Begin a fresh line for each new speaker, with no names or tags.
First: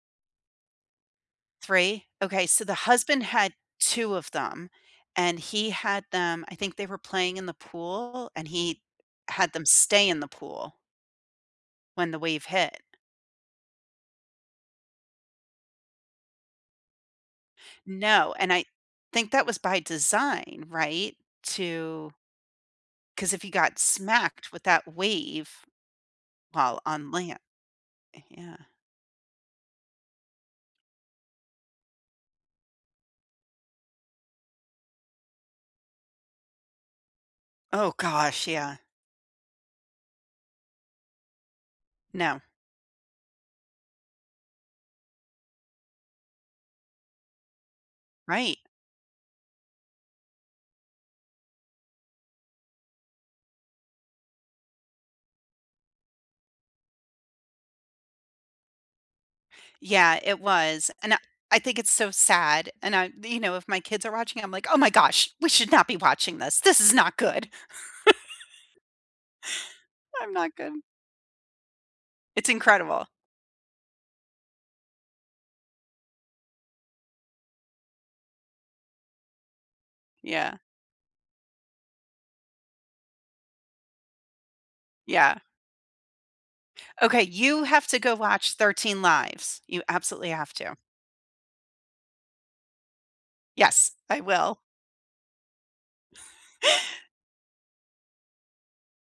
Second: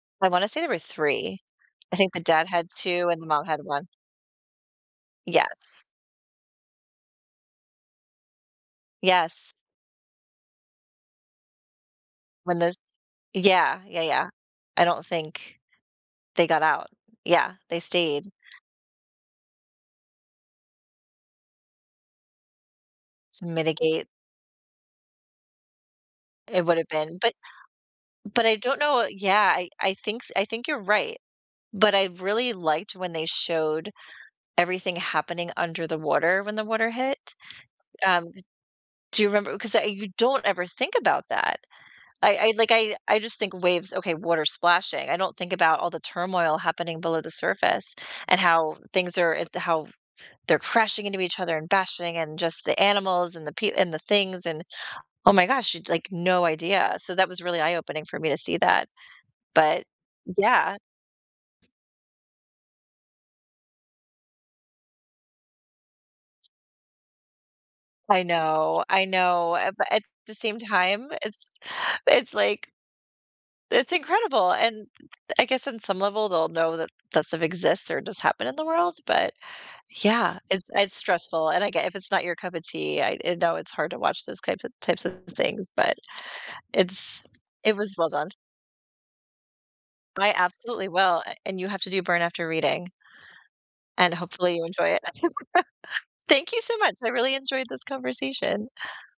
I wanna say there were 3. I
3?
think the dad
Okay, so
had
the
2 and
husband
the mom
had
had 1.
2 of them, and he
Yes.
had them I think they were playing in the pool, and he
Yes.
had them stay in the pool when the wave
When those
hit.
Yeah, yeah, yeah. I don't think they got out. Yeah, they stayed.
No, and I think that was by design, right, to 'Cause if
To
you got
mitigate.
smacked with that wave
It
while
would've
on
been but
land Eh,
But I
yeah.
don't know i Yeah, I I thinks I think you're right, but I really liked when they showed everything happening under the water when the water hit.
Oh
Um, d
gosh, yeah.
do you remember 'cause I you don't ever think about that. I
No.
I like, I I just think waves, okay, water splashing, I don't think about all the turmoil happening below the surface and
Right.
how things are, uh, the how they're crashing into each other and bashing and just the animals and the pe and the things and Oh my gosh, it's like no idea, so that was really eye opening for me to see that, but
Yeah, it
Yeah.
was, and I I think it's so sad, and I You know, if my kids are watching it, I'm like, "Oh my gosh, we should not be watching this, this is not good."
I know, I know, uh, but at
I'm
the
not
same
good.
time, it's it's
It's
like
incredible.
it's incredible, and I guess on some level, they'll know that, that stuff exists or does happen in the world, but, yeah,
Yeah.
it's it's stressful, and I get if it's not your cup of tea, I I know it's hard to watch those types of types of
Yeah.
things, but
Okay,
it's
you
it
have
was
to
well
go
done.
watch Thirteen Lives. You absolutely
I
have to.
absolutely will, a and you have to do Burn After Reading
Yes,
and
I
hopefully
will.
you enjoy it. Thank you so much. I really enjoyed this conversation.